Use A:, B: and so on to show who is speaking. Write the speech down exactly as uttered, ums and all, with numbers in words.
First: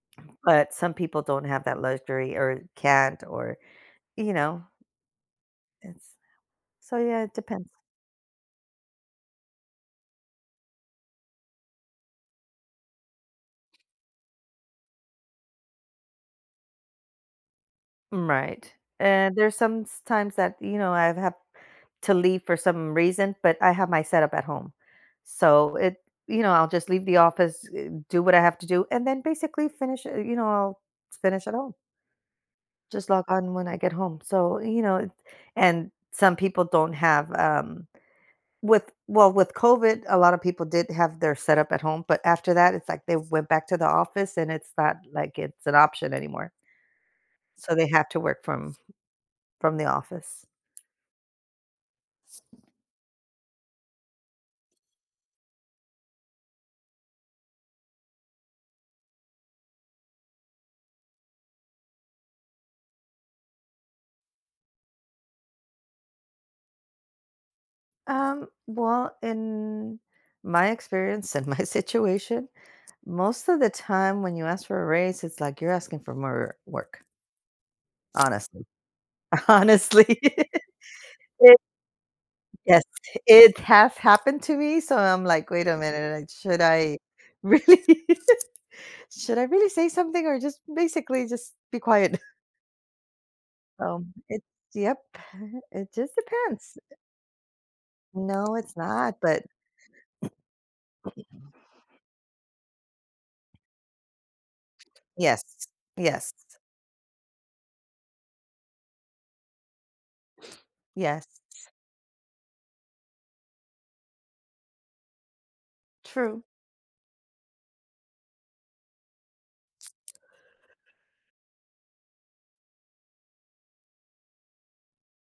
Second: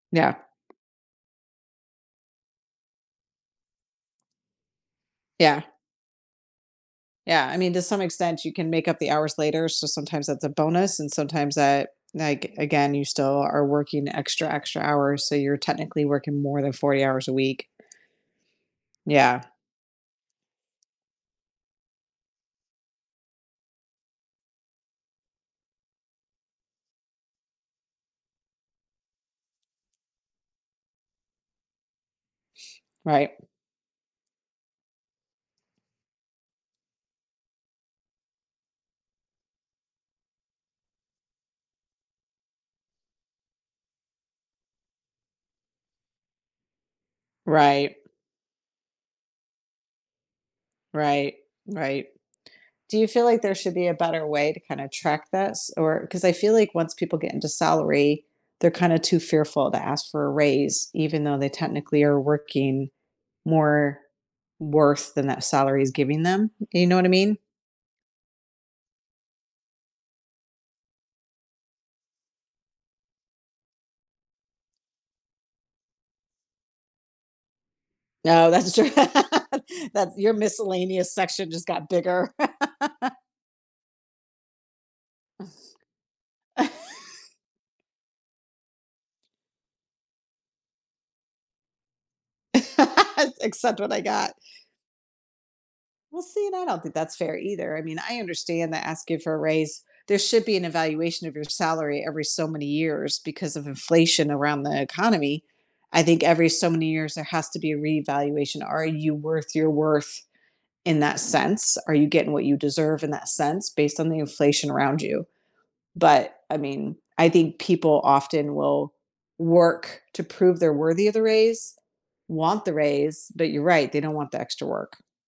A: Yeah.
B: But some people don't have that luxury, or can't, or, you know
A: Yeah.
B: It's So yeah, it
A: Yeah, I
B: depends.
A: mean, to some extent you can make up the hours later, so sometimes that's a bonus, and sometimes that like, again, you still are working extra, extra hours, so, you're technically working more than forty hours a week.
B: M right, and
A: Yeah.
B: there's somestimes that, you know, I've had to leave for some reason, but I have my setup at home, so, it you know, I'll just leave the office, eh, do what I have to do, and then basically finish eh, you know, I'll finish at home. Just log
A: Right.
B: on when I get home, so, you know and some people don't have, um with well, with COVID, a lot of people did have their setup at home, but after that, it's, like, they went back to the office and it's not, like, it's an option anymore. So, they
A: Right.
B: have to work from from the office.
A: Right, right. Do you feel like there should be a better way to kinda track this, or 'cause I feel like once people get into salary, they're kinda too fearful to ask for a raise even though they technically are working more worth than that salary is giving them, you know what I mean.
B: Um, well, in my experience and my situation, most of the time when you ask for a raise, it's like you're asking for more work.
A: No,
B: Honestly,
A: that's true That's
B: honestly,
A: your miscellaneous section
B: it
A: just got bigger.
B: Yes, it has happened to me, so I'm, like, "Wait a minute, uh, should I really should I really say something or just basically just be quiet?"
A: Ac accept what I
B: Um,
A: got.
B: it yep, it just
A: Well see, and I
B: depends.
A: don't think that's fair either, I mean, I
B: No,
A: understand
B: it's
A: that
B: not,
A: asking for a
B: but
A: raise there should be an evaluation of your salary every, so many years because of inflation around the
B: Yes,
A: economy. I think
B: yes.
A: every, so many years there has to be a reevaluation Are you worth your worth in that
B: Yes.
A: sense? Are you getting what you deserve in that sense based on the inflation around you? But,
B: True.
A: I mean, I think people often will work to prove they're worthy of the raise, want the raise, but you're right, they don't want the extra work.